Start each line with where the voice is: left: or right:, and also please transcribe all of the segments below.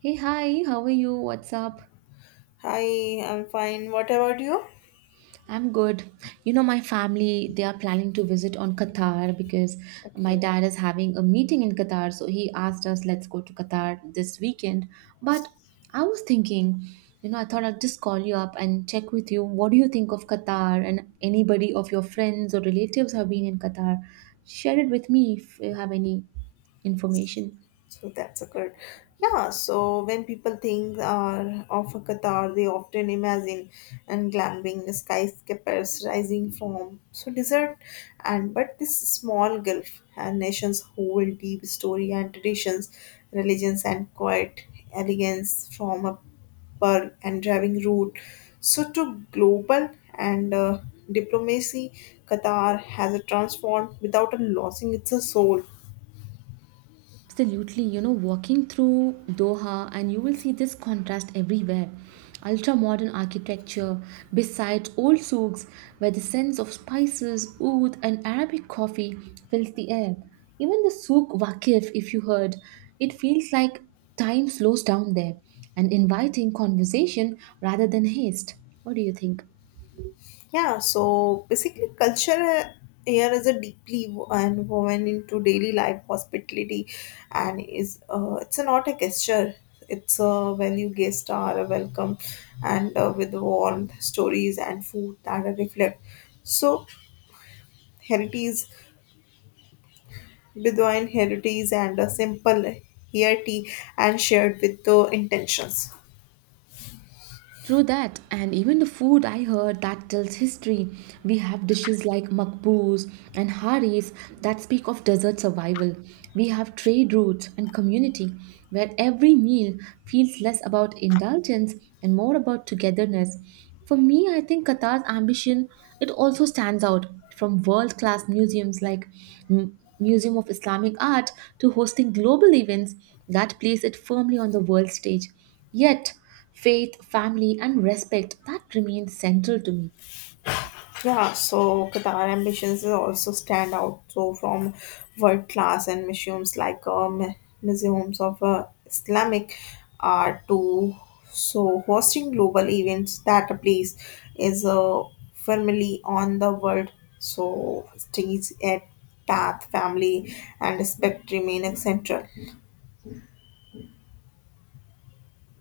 right: Hey, hi, how are you? What's up?
left: Hi, I'm fine. What about you?
right: I'm good. You know, my family, they are planning to visit on Qatar because my
left: Okay.
right: dad is having a meeting in Qatar. So he asked us, let's go to Qatar this weekend. But I was thinking, I thought I'd just call you up and check with you. What do you think of Qatar? And anybody of your friends or relatives have been in Qatar? Share it with me if you have any information.
left: So that's occurred. Yeah, so when people think of Qatar, they often imagine and glamping skyscrapers rising from so desert, and but this small Gulf and nations hold deep story and traditions, religions and quiet elegance from a pearl and driving route. So to global and diplomacy, Qatar has a transformed without a losing its soul.
right: Absolutely, walking through Doha and you will see this contrast everywhere. Ultra modern architecture beside old souks where the scents of spices, oud, and Arabic coffee fills the air. Even the souk Waqif, if you heard, it feels like time slows down there and inviting conversation rather than haste. What do you think?
left: Yeah, so basically, culture here is a deeply wo- and woven into daily life, hospitality, and is it's a, not a gesture. It's a value guest are a welcome, and with warmth, stories and food that are reflect. So heritage, Bedouin heritage, and a simple here tea and shared with the intentions.
right: True that, and even the food I heard that tells history. We have dishes like makbous and haris that speak of desert survival. We have trade routes and community where every meal feels less about indulgence and more about togetherness. For me, I think Qatar's ambition it also stands out from world-class museums like Museum of Islamic Art to hosting global events that place it firmly on the world stage. Yet, faith, family, and respect that remains central to me.
left: Yeah, so Qatar ambitions is also stand out so from world class and museums like museums of Islamic art to so hosting global events that place is firmly on the world so stays at path family and respect remain central.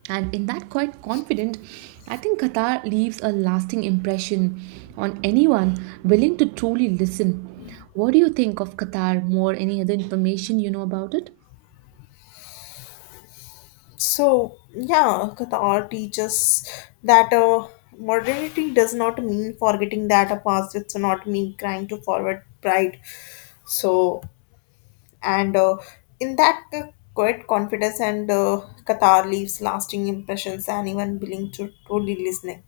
right: And in that quite confident, I think Qatar leaves a lasting impression on anyone willing to truly listen. What do you think of Qatar? More any other information you know about it?
left: So, yeah, Qatar teaches that modernity does not mean forgetting that a past, it's not mean crying to forward pride. So, and in that quiet confidence, and Qatar leaves lasting impressions, and even willing to truly listening.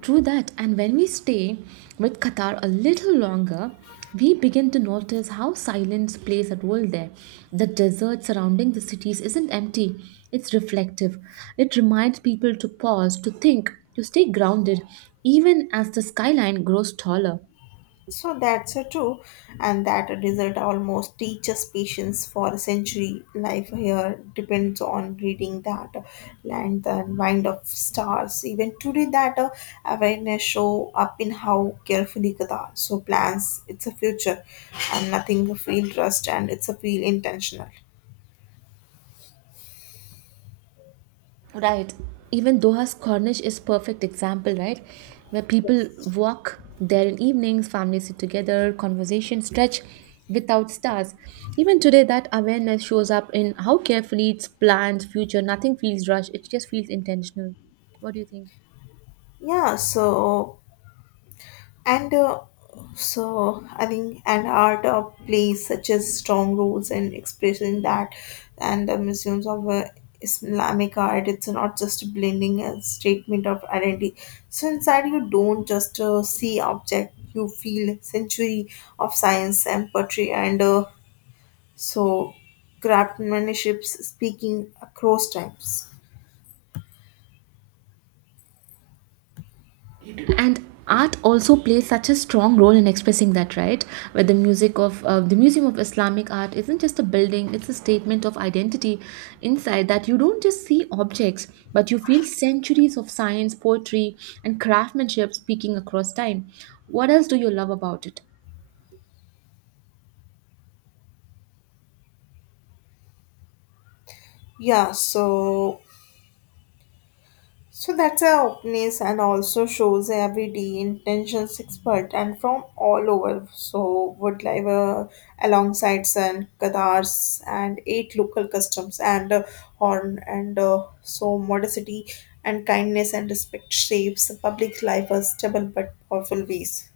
right: True that, and when we stay with Qatar a little longer, we begin to notice how silence plays a role there. The desert surrounding the cities isn't empty, it's reflective. It reminds people to pause, to think, to stay grounded, even as the skyline grows taller.
left: So that's true, and that result almost teaches patience for a century. Life here depends on reading that land, the mind of stars. Even today, that awareness show up in how carefully Gada so plans its a future, and nothing feel trust and it's a feel intentional.
right: Right. Even Doha's Corniche is perfect example, right? Where people walk there in evenings, families sit together, conversation stretch without stars. Even today, that awareness shows up in how carefully it's planned, future. Nothing feels rushed. It just feels intentional. What do you think?
left: Yeah, so and so I think and art plays such as strong roles in expressing that, and the museums of Islamic art. It's not just blending a statement of identity. So inside you don't just see object, you feel century of science and poetry, and so craftsmanship speaking across times.
right: And art also plays such a strong role in expressing that, right? Where the music of the museum of Islamic art isn't just a building, it's a statement of identity. Inside that you don't just see objects, but you feel centuries of science, poetry, and craftsmanship speaking across time. What else do you love about it?
left: Yeah. So so that's a openness and also shows everyday intentions expert and from all over. So would live alongside Sun, Qatars and eight local customs and horn and so modesty and kindness and respect shapes public life as stable but powerful ways.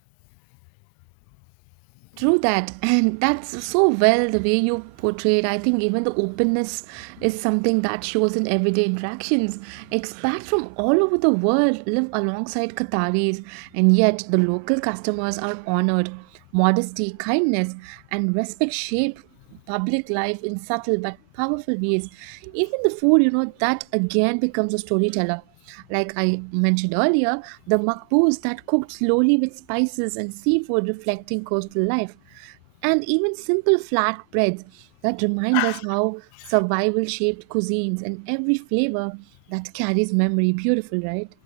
right: True that, and that's so well the way you portrayed. I think even the openness is something that shows in everyday interactions. Expats from all over the world live alongside Qataris, and yet the local customers are honored. Modesty, kindness, and respect shape public life in subtle but powerful ways. Even the food, you know, that again becomes a storyteller. Like I mentioned earlier, the makbous that cooked slowly with spices and seafood reflecting coastal life, and even simple flat breads that remind us how survival shaped cuisines and every flavor that carries memory. Beautiful, right?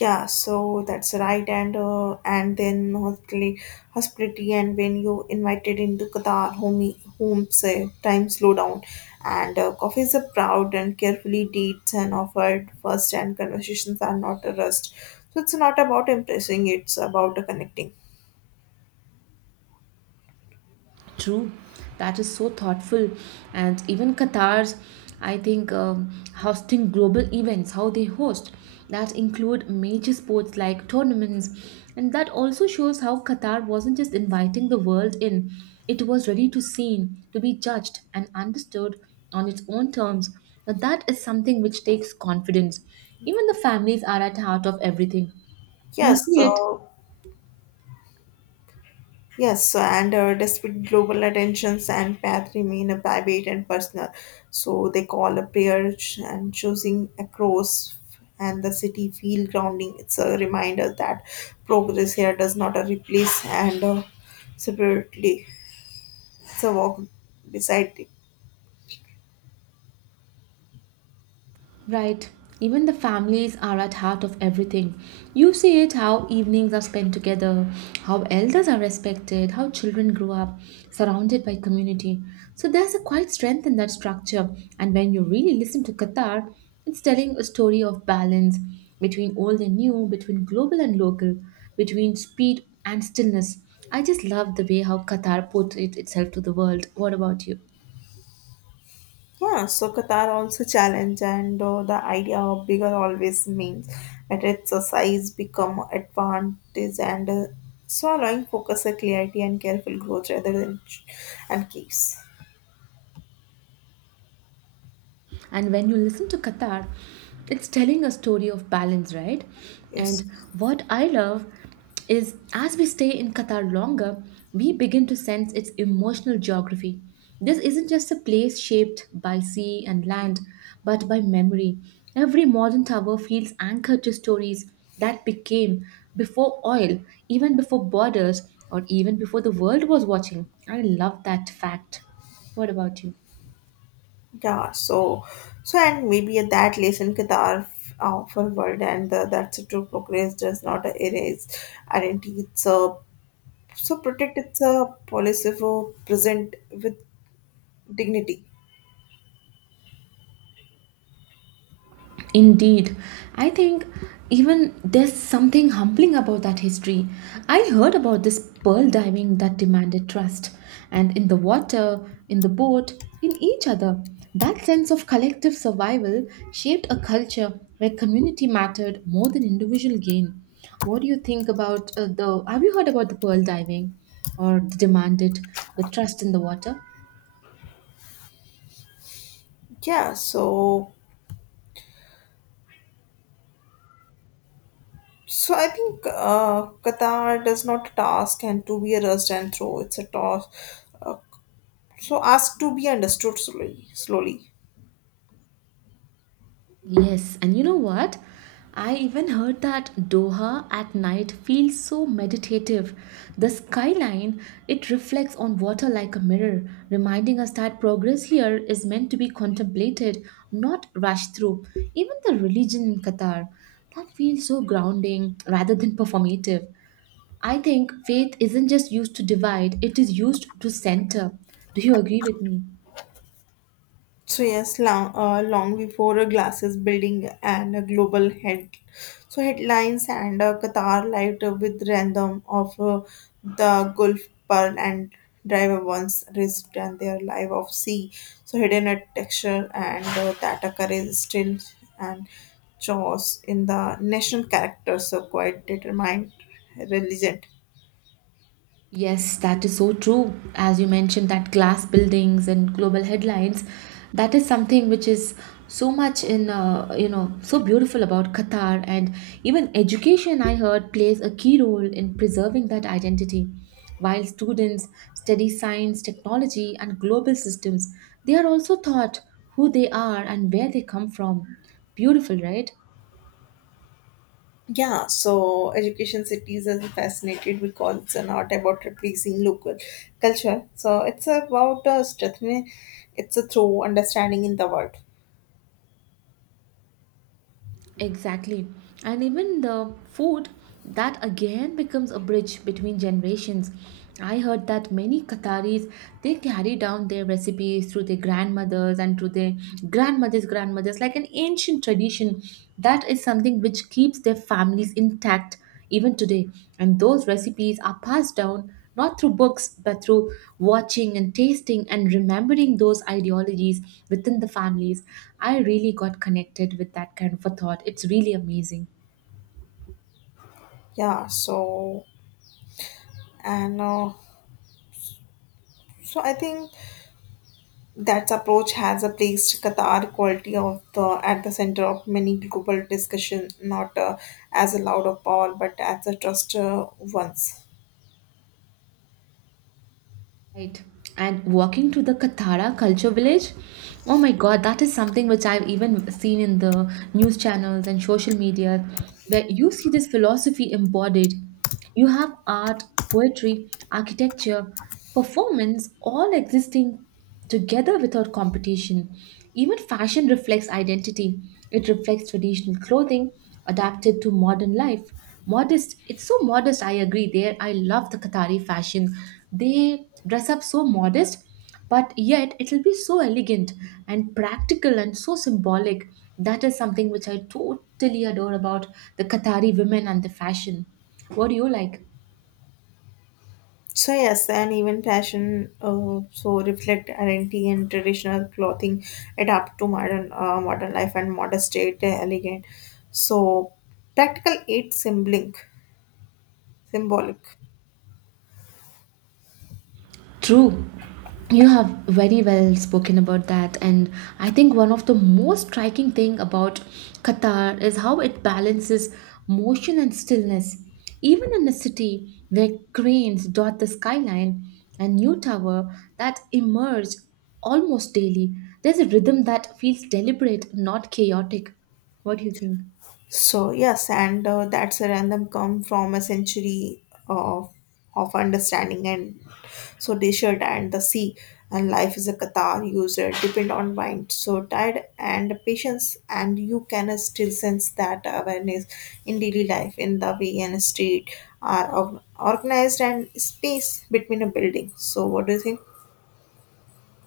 left: Yeah, so that's right, and then hospitality, and when you invited into Qatar, home say time slow down, and coffee is a proud and carefully dates and offered first, and conversations are not a rust. So it's not about impressing; it's about connecting.
right: True, that is so thoughtful. And even Qatar's, I think, hosting global events, how they host, that include major sports like tournaments. And that also shows how Qatar wasn't just inviting the world in, it was ready to seen, to be judged, and understood on its own terms. Now, that is something which takes confidence. Even the families are at heart of everything. You
left: Yes,
right: see it.
left: so yes, and despite global attentions and path remain a private and personal. So they call a prayer ch- and choosing across and the city feel grounding. It's a reminder that progress here does not replace and separately. It's a walk beside.
right: Right. Even the families are at heart of everything. You see it how evenings are spent together, how elders are respected, how children grow up surrounded by community. So there's a quite strength in that structure. And when you really listen to Qatar, it's telling a story of balance between old and new, between global and local, between speed and stillness. I just love the way how Qatar put it itself to the world. What about you?
left: Yeah, so Qatar also challenge, and the idea of bigger always means that its size become advantage and so allowing focus, clarity, and careful growth rather than ch- and keeps.
right: And when you listen to Qatar, it's telling a story of balance, right?
left: Yes,
right: And what I love is as we stay in Qatar longer, we begin to sense its emotional geography. This isn't just a place shaped by sea and land, but by memory. Every modern tower feels anchored to stories that became before oil, even before borders, or even before the world was watching. I love that fact. What about you?
left: yeah. So, so and maybe at that lesson Qatar for world and that's a true progress does not erase identity. It's so protect its policy for present with dignity.
right: Indeed, I think even there's something humbling about that history. I heard about this pearl diving that demanded trust, and in the water, in the boat, in each other. That sense of collective survival shaped a culture where community mattered more than individual gain. What do you think about the? Have you heard about the pearl diving or the demanded the trust in the water?
left: Yeah, so so I think Qatar does not task and to be a rust and throw. It's a toss. Uh, so ask to be understood slowly.
right: Yes, and you know what? I even heard that Doha at night feels so meditative. The skyline, it reflects on water like a mirror, reminding us that progress here is meant to be contemplated, not rushed through. Even the religion in Qatar, that feels so grounding rather than performative. I think faith isn't just used to divide, it is used to center. Do you agree with me?
left: So yes, long, long before a glasses building and a global head, so headlines and Qatar light with random of the Gulf Pearl and driver once risked and their life of sea. So hidden a texture and that occurs still and chores in the national character. So quite determined, religion.
right: Yes, that is so true. As you mentioned, that glass buildings and global headlines, that is something which is so much in, so beautiful about Qatar. And even education, I heard, plays a key role in preserving that identity. While students study science, technology, and global systems, they are also taught who they are and where they come from. Beautiful, right?
left: Yeah, so Education Cities is fascinated because it's not about replacing local culture. So it's about strengthening it's a through understanding in the world.
right: Exactly. And even the food, that again becomes a bridge between generations. I heard that many Qataris they carry down their recipes through their grandmothers and through their grandmothers' grandmothers, like an ancient tradition. That is something which keeps their families intact even today. And those recipes are passed down not through books but through watching and tasting and remembering those ideologies within the families. I really got connected with that kind of a thought. It's really amazing.
left: Yeah, so and so I think that approach has a placed Qatar quality of the at the center of many global discussion, not as a loud of power, but as a trust ones.
right: Right. And walking to the Kathara culture village, oh my god, that is something which I've even seen in the news channels and social media, where you see this philosophy embodied. You have art, poetry, architecture, performance, all existing together without competition. Even fashion reflects identity. It reflects traditional clothing adapted to modern life. Modest, it's so modest, I agree. There, I love the Qatari fashion. They dress up so modest, but yet it'll be so elegant and practical and so symbolic. That is something which I totally adore about the Qatari women and the fashion. What do you like?
left: So yes, and even fashion so reflect identity and traditional clothing adapt to modern modern life and modern state elegant. So practical aid symbolic.
right: True. You have very well spoken about that and I think one of the most striking thing about Qatar is how it balances motion and stillness. Even in a city where cranes dot the skyline and new tower that emerge almost daily, there's a rhythm that feels deliberate, not chaotic. What do you think?
left: So yes, and that's a random come from a century of understanding and so desert and the sea and life is a qatar user depend on mind so tired and patience and you can still sense that awareness in daily life in the way and street are organized and space between a building, so what do you think?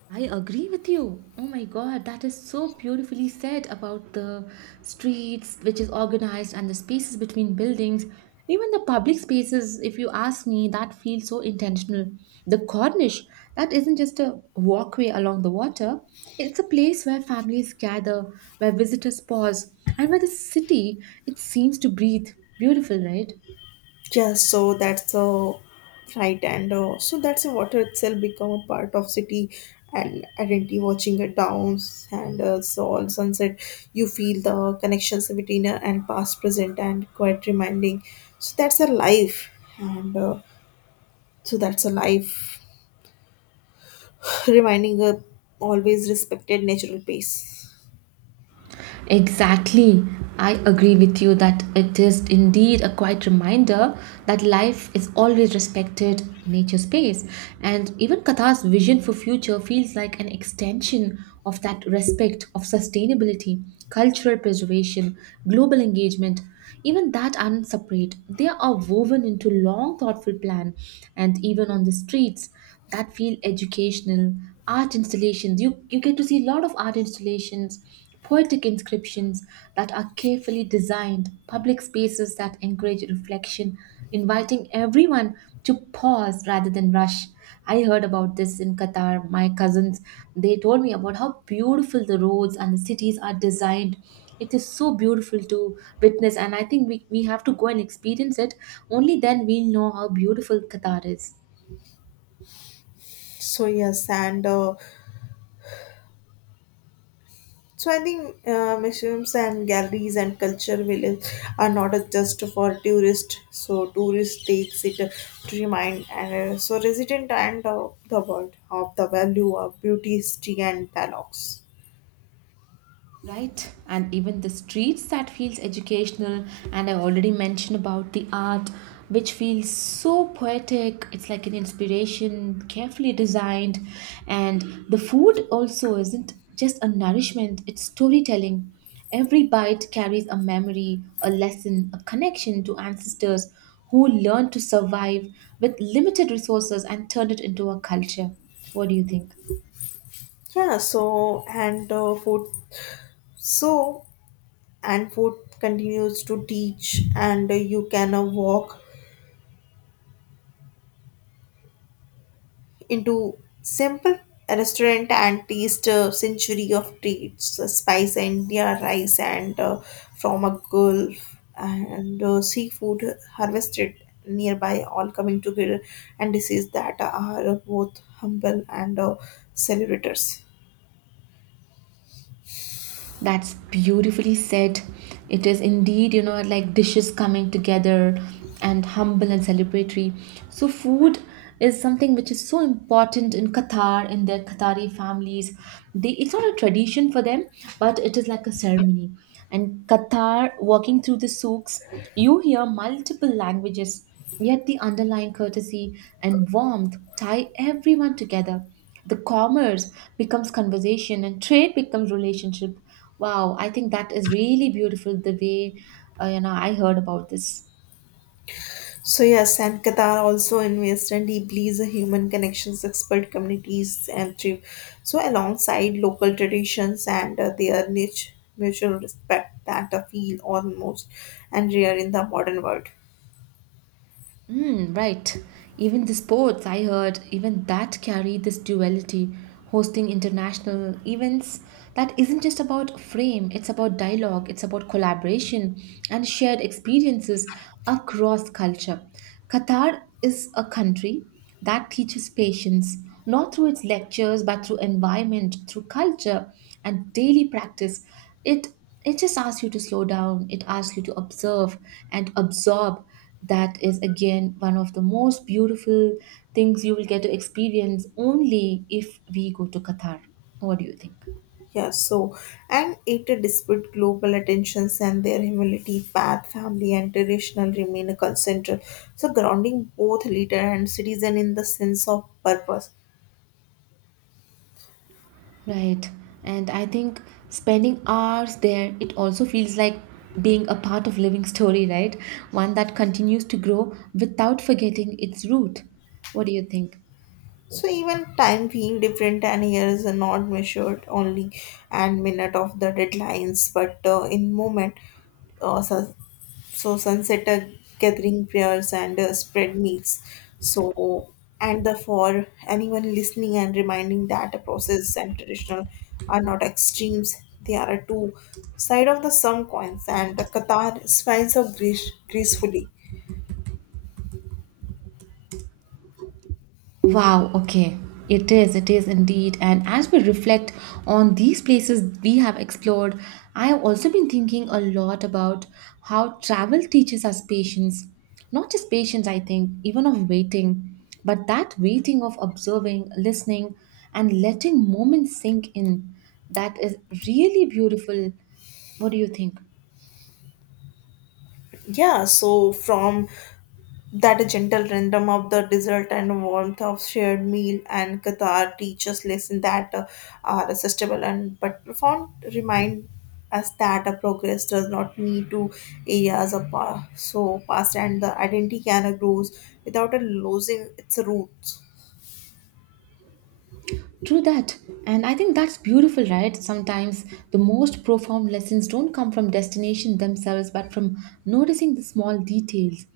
right: I agree with you. Oh my God, that is so beautifully said about the streets, which is organized, and the spaces between buildings. Even the public spaces, if you ask me, that feels so intentional. The Cornish, that isn't just a walkway along the water, it's a place where families gather, where visitors pause, and where the city, it seems to breathe. Beautiful, right?
left: Yeah, so that's a right, and so that's water itself become a part of city and identity. Watching it downs and so all sunset, you feel the connections between and past, present, and quite reminding. So that's a life, and so that's a life reminding a always respected natural pace.
right: Exactly. I agree with you that it is indeed a quiet reminder that life is always respected nature space and even Katha's vision for future feels like an extension of that respect of sustainability, cultural preservation, global engagement, even that aren't separate. They are woven into long thoughtful plan and even on the streets that feel educational, art installations. You get to see a lot of art installations, poetic inscriptions that are carefully designed, public spaces that encourage reflection, inviting everyone to pause rather than rush. I heard about this in Qatar. My cousins, they told me about how beautiful the roads and the cities are designed. It is so beautiful to witness, and I think we have to go and experience it. Only then we'll know how beautiful Qatar is.
left: So yes, and so I think museums and galleries and culture villages are not just for tourists. So tourist takes it to remind and so resident and the world of the value of beauty, history and dialogues.
right: Right, and even the streets that feels educational, and I already mentioned about the art, which feels so poetic. It's like an inspiration, carefully designed. And the food also isn't just a nourishment, it's storytelling. Every bite carries a memory, a lesson, a connection to ancestors who learned to survive with limited resources and turned it into a culture. What do you think?
left: Yeah. So and food. So and food continues to teach and you can walk into simple restaurant and taste a century of treats, spice India rice and from a gulf and seafood harvested nearby all coming together and dishes that are both humble and celebrators.
right: That's beautifully said. It is indeed, you know, like dishes coming together and humble and celebratory. So, food is something which is so important in Qatar, in their Qatari families. They, it's not a tradition for them, but it is like a ceremony. And Qatar, walking through the souks, you hear multiple languages, yet the underlying courtesy and warmth tie everyone together. The commerce becomes conversation and trade becomes relationship. Wow, I think that is really beautiful the way I heard about this.
left: So yes, and Qatar also invests and deeply is a human connections, expert communities, and thrift. So alongside local traditions and their niche mutual respect that I feel almost and rare in the modern world.
right: Mm, right. Even the sports, I heard, even that carry this duality, hosting international events that isn't just about frame, it's about dialogue, it's about collaboration and shared experiences across culture. Qatar is a country that teaches patience, not through its lectures, but through environment, through culture and daily practice. It it just asks you to slow down, it asks you to observe and absorb. That is again one of the most beautiful things you will get to experience only if we go to Qatar. What do you think?
left: Yeah, so and it dispute global attentions and their humility, path, family, and traditional remain a concern. So grounding both leader and citizen in the sense of purpose.
right: Right. And I think spending hours there, it also feels like being a part of living story, right? One that continues to grow without forgetting its root. What do you think?
left: So even time being different and years are not measured only and minute of the deadlines, but in moment. So, so sunset gathering prayers and spread meals. So and the for anyone listening and reminding that a process and traditional are not extremes. They are a two side of the sum coins and the Qatar smiles of grace gracefully.
right: Wow, okay. It is indeed. And as we reflect on these places we have explored, I have also been thinking a lot about how travel teaches us patience. Not just patience, I think, even of waiting, but that waiting of observing, listening, and letting moments sink in. That is really beautiful. What do you think?
left: Yeah, so from that gentle rhythm of the desert and warmth of shared meal and Qatar teaches lessons that are accessible and but profound remind us that a progress does not need to areas of so past and the identity can grows without it losing its roots.
right: True that. And I think that's beautiful, right? Sometimes the most profound lessons don't come from destination themselves, but from noticing the small details.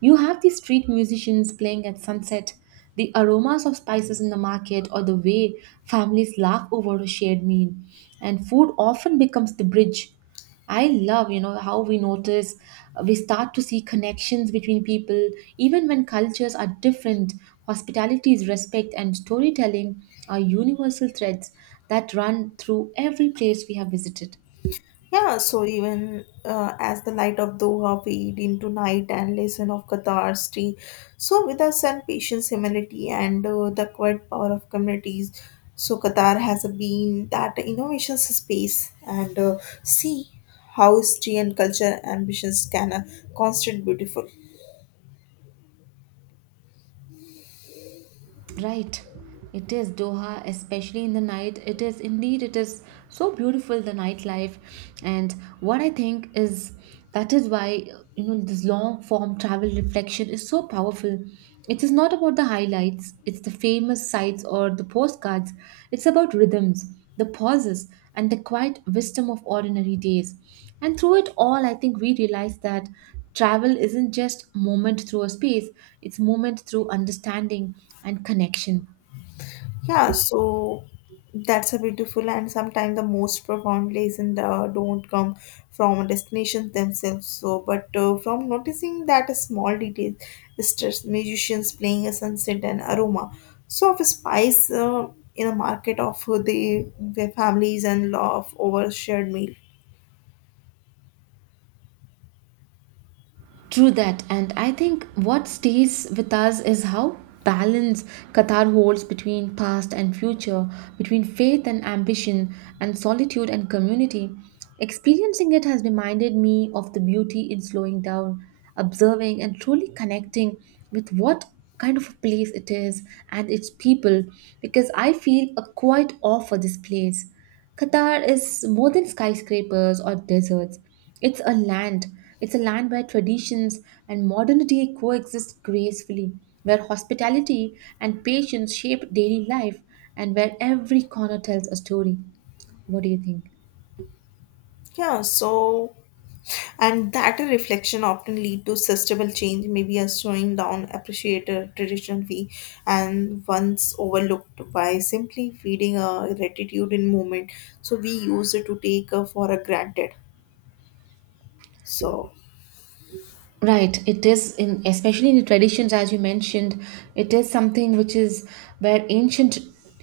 right: You have these street musicians playing at sunset, the aromas of spices in the market, or the way families laugh over a shared meal. And food often becomes the bridge. I love, you know, how we notice, we start to see connections between people, even when cultures are different. Hospitality is respect, and storytelling are universal threads that run through every place we have visited.
left: Yeah, so even as the light of Doha fade into night and lesson of Qatar's tea, so with us and patience, humility, and the quiet power of communities, so Qatar has been that innovation space and see how history and culture ambitions can constant beautiful.
right: Right. It is Doha, especially in the night. It is indeed, it is so beautiful, the nightlife. And what I think is that is why, you know, this long form travel reflection is so powerful. It is not about the highlights, it's the famous sites or the postcards. It's about rhythms, the pauses, and the quiet wisdom of ordinary days. And through it all, I think we realize that travel isn't just movement through a space, it's movement through understanding and connection.
left: Yeah, so that's a beautiful and sometimes the most profound lesson don't come from destinations themselves. So, but from noticing that a small detail, stress, musicians playing a sunset and aroma, so of spice in a market of the their families and love over shared meal.
right: True that, and I think what stays with us is how balance Qatar holds between past and future, between faith and ambition, and solitude and community. Experiencing it has reminded me of the beauty in slowing down, observing, and truly connecting with what kind of a place it is and its people, because I feel a quiet awe for this place. Qatar is more than skyscrapers or deserts. It's a land. It's a land where traditions and modernity coexist gracefully, where hospitality and patience shape daily life, and where every corner tells a story. What do you think?
left: Yeah, so and that a reflection often lead to sustainable change maybe a slowing down appreciated tradition we and once overlooked by simply feeding a gratitude in moment so we use it to take for a granted. So
right: Right, it is in especially in the traditions as you mentioned, it is something which is where ancient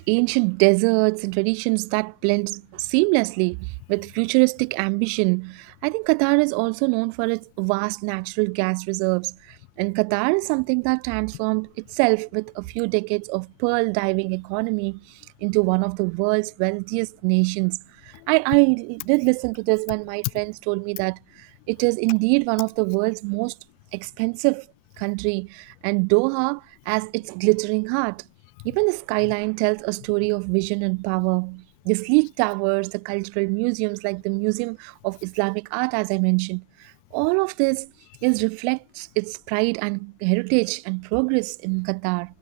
right: ancient deserts and traditions that blend seamlessly with futuristic ambition. I think Qatar is also known for its vast natural gas reserves. And Qatar is something that transformed itself with a few decades of pearl diving economy into one of the world's wealthiest nations. I did listen to this when my friends told me that it is indeed one of the world's most expensive country and Doha has its glittering heart. Even the skyline tells a story of vision and power. The sleek towers, the cultural museums like the Museum of Islamic Art as I mentioned. All of this is reflects its pride and heritage and progress in Qatar.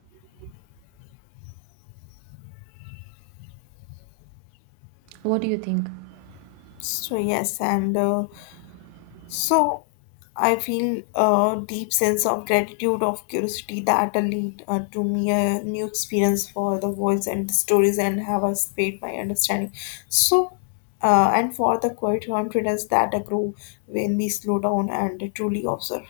right: What do you think?
left: so yes and so I feel a deep sense of gratitude, of curiosity that lead to me a new experience for the voice and the stories and have us paid my understanding. So, and for the quiet confidence that I grow when we slow down and truly observe.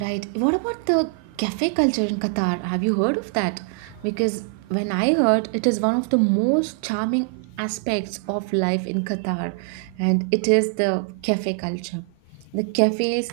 right: Right. What about the cafe culture in Qatar? Have you heard of that? Because when I heard, it is one of the most charming aspects of life in Qatar, and it is the cafe culture. The cafes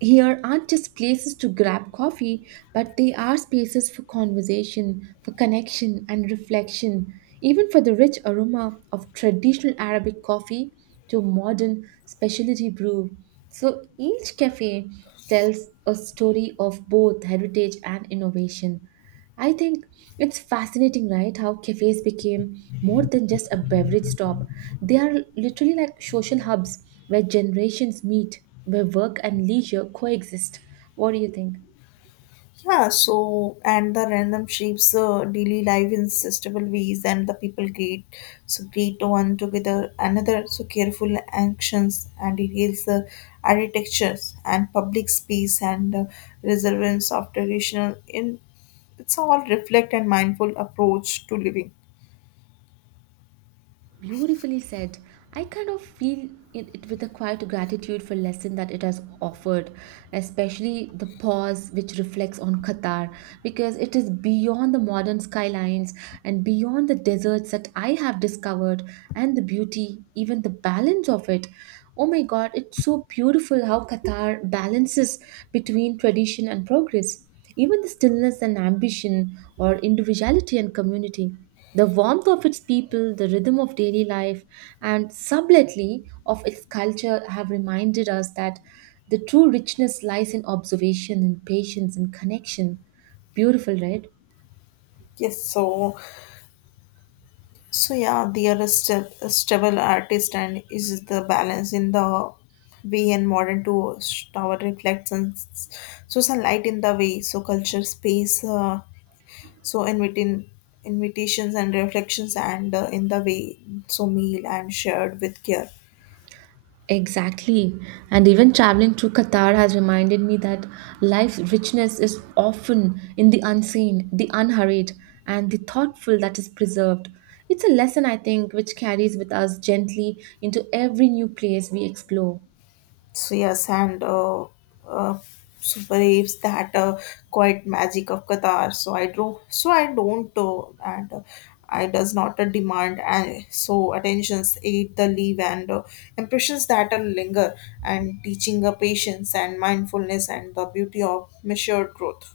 right: here aren't just places to grab coffee, but they are spaces for conversation, for connection, and reflection. Even for the rich aroma of traditional Arabic coffee to modern specialty brew. So each cafe tells a story of both heritage and innovation. I think it's fascinating, right? How cafes became more than just a beverage stop. They are literally like social hubs where generations meet, where work and leisure coexist. What do you think?
left: Yeah, so and the random shapes daily life in sustainable ways, and the people greet one together another. So careful actions and details the architectures and public space and reservance of traditional in it's all reflect and mindful approach to living.
right: Beautifully said. I kind of feel it, it with a quiet gratitude for lesson that it has offered, especially the pause which reflects on Qatar, because it is beyond the modern skylines and beyond the deserts that I have discovered and the beauty, even the balance of it. Oh my God, it's so beautiful how Qatar balances between tradition and progress, even the stillness and ambition or individuality and community. The warmth of its people, the rhythm of daily life, and subtly of its culture have reminded us that the true richness lies in observation and patience and connection. Beautiful, right?
left: Yes, so so yeah, the other step, a stable artist and is the balance in the way and modern to tower reflects and s- so sunlight in the way, so culture space, so inviting invitations and reflections and in the way, so meal and shared with care.
right: Exactly. And even traveling through Qatar has reminded me that life's richness is often in the unseen, the unhurried, and the thoughtful that is preserved. It's a lesson, I think, which carries with us gently into every new place we explore.
left: So yes, and uh, so that quite magic of Qatar. So I do, so I don't, and I does not demand, and so attentions aid the leave and impressions that are linger, and teaching the patience and mindfulness and the beauty of measured growth.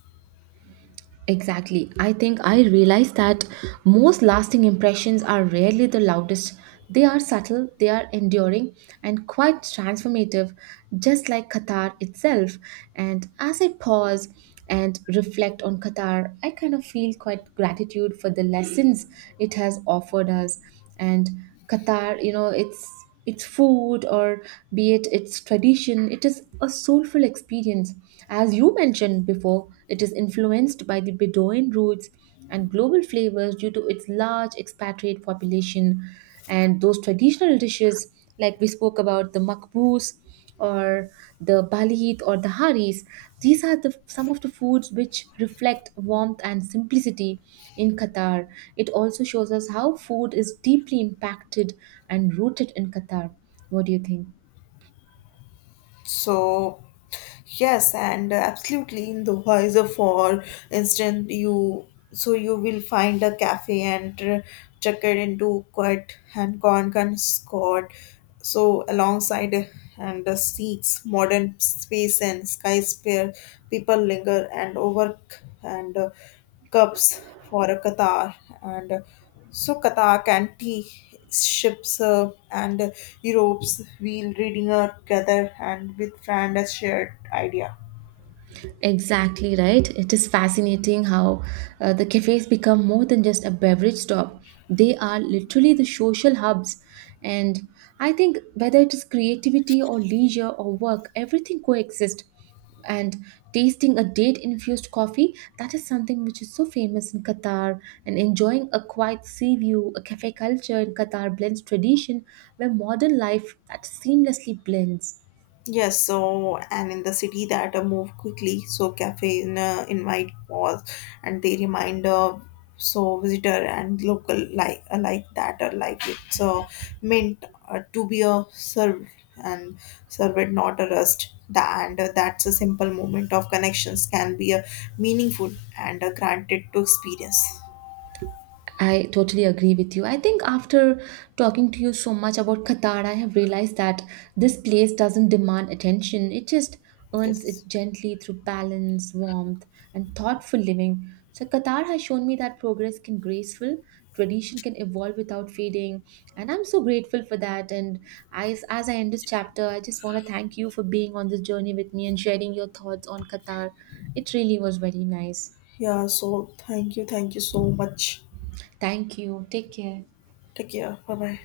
right: Exactly. I think I realize that most lasting impressions are rarely the loudest. They are subtle, they are enduring, and quite transformative, just like Qatar itself. And as I pause and reflect on Qatar, I kind of feel quite gratitude for the lessons it has offered us. And Qatar, you know, it's its food or be it its tradition, it is a soulful experience as you mentioned before, it is influenced by the bedouin roots and global flavors due to its large expatriate population and those traditional dishes like we spoke about the makbous or the balit or the haris. These are the some of the foods which reflect warmth and simplicity in Qatar. It also shows us how food is deeply impacted and rooted in Qatar. What do you think?
left: So, yes, and absolutely in the visor for instance, you so you will find a cafe and check it into quite and Konkan Scott. So, alongside and the seats, modern space and skyscraper, people linger and overk and cups for a Qatar and. So Katak, anti ships, and Europe's wheel reading are together and with friend as shared idea.
right: Exactly right. It is fascinating how the cafes become more than just a beverage stop. They are literally the social hubs. And I think whether it is creativity or leisure or work, everything coexist. And tasting a date infused coffee, that is something which is so famous in Qatar. And enjoying a quiet sea view, a cafe culture in Qatar blends tradition where modern life that seamlessly blends.
left: Yes, so and in the city that move quickly, so caffeine invite pause and they remind so visitor and local like that are like it's meant to be a served and served not a rust. That and that's a simple moment of connections can be a meaningful and granted to experience.
right: I totally agree with you. I think after talking to you so much about Qatar, I have realized that this place doesn't demand attention. It just earns it
left: Yes.
right: gently through balance, warmth, and thoughtful living. So Qatar has shown me that progress can graceful, tradition can evolve without fading, and I'm so grateful for that. And as I end this chapter, I just want to thank you for being on this journey with me and sharing your thoughts on Qatar. It really was very nice.
left: Yeah. So thank you so much.
right: Thank you. Take care.
left: Take care. Bye bye.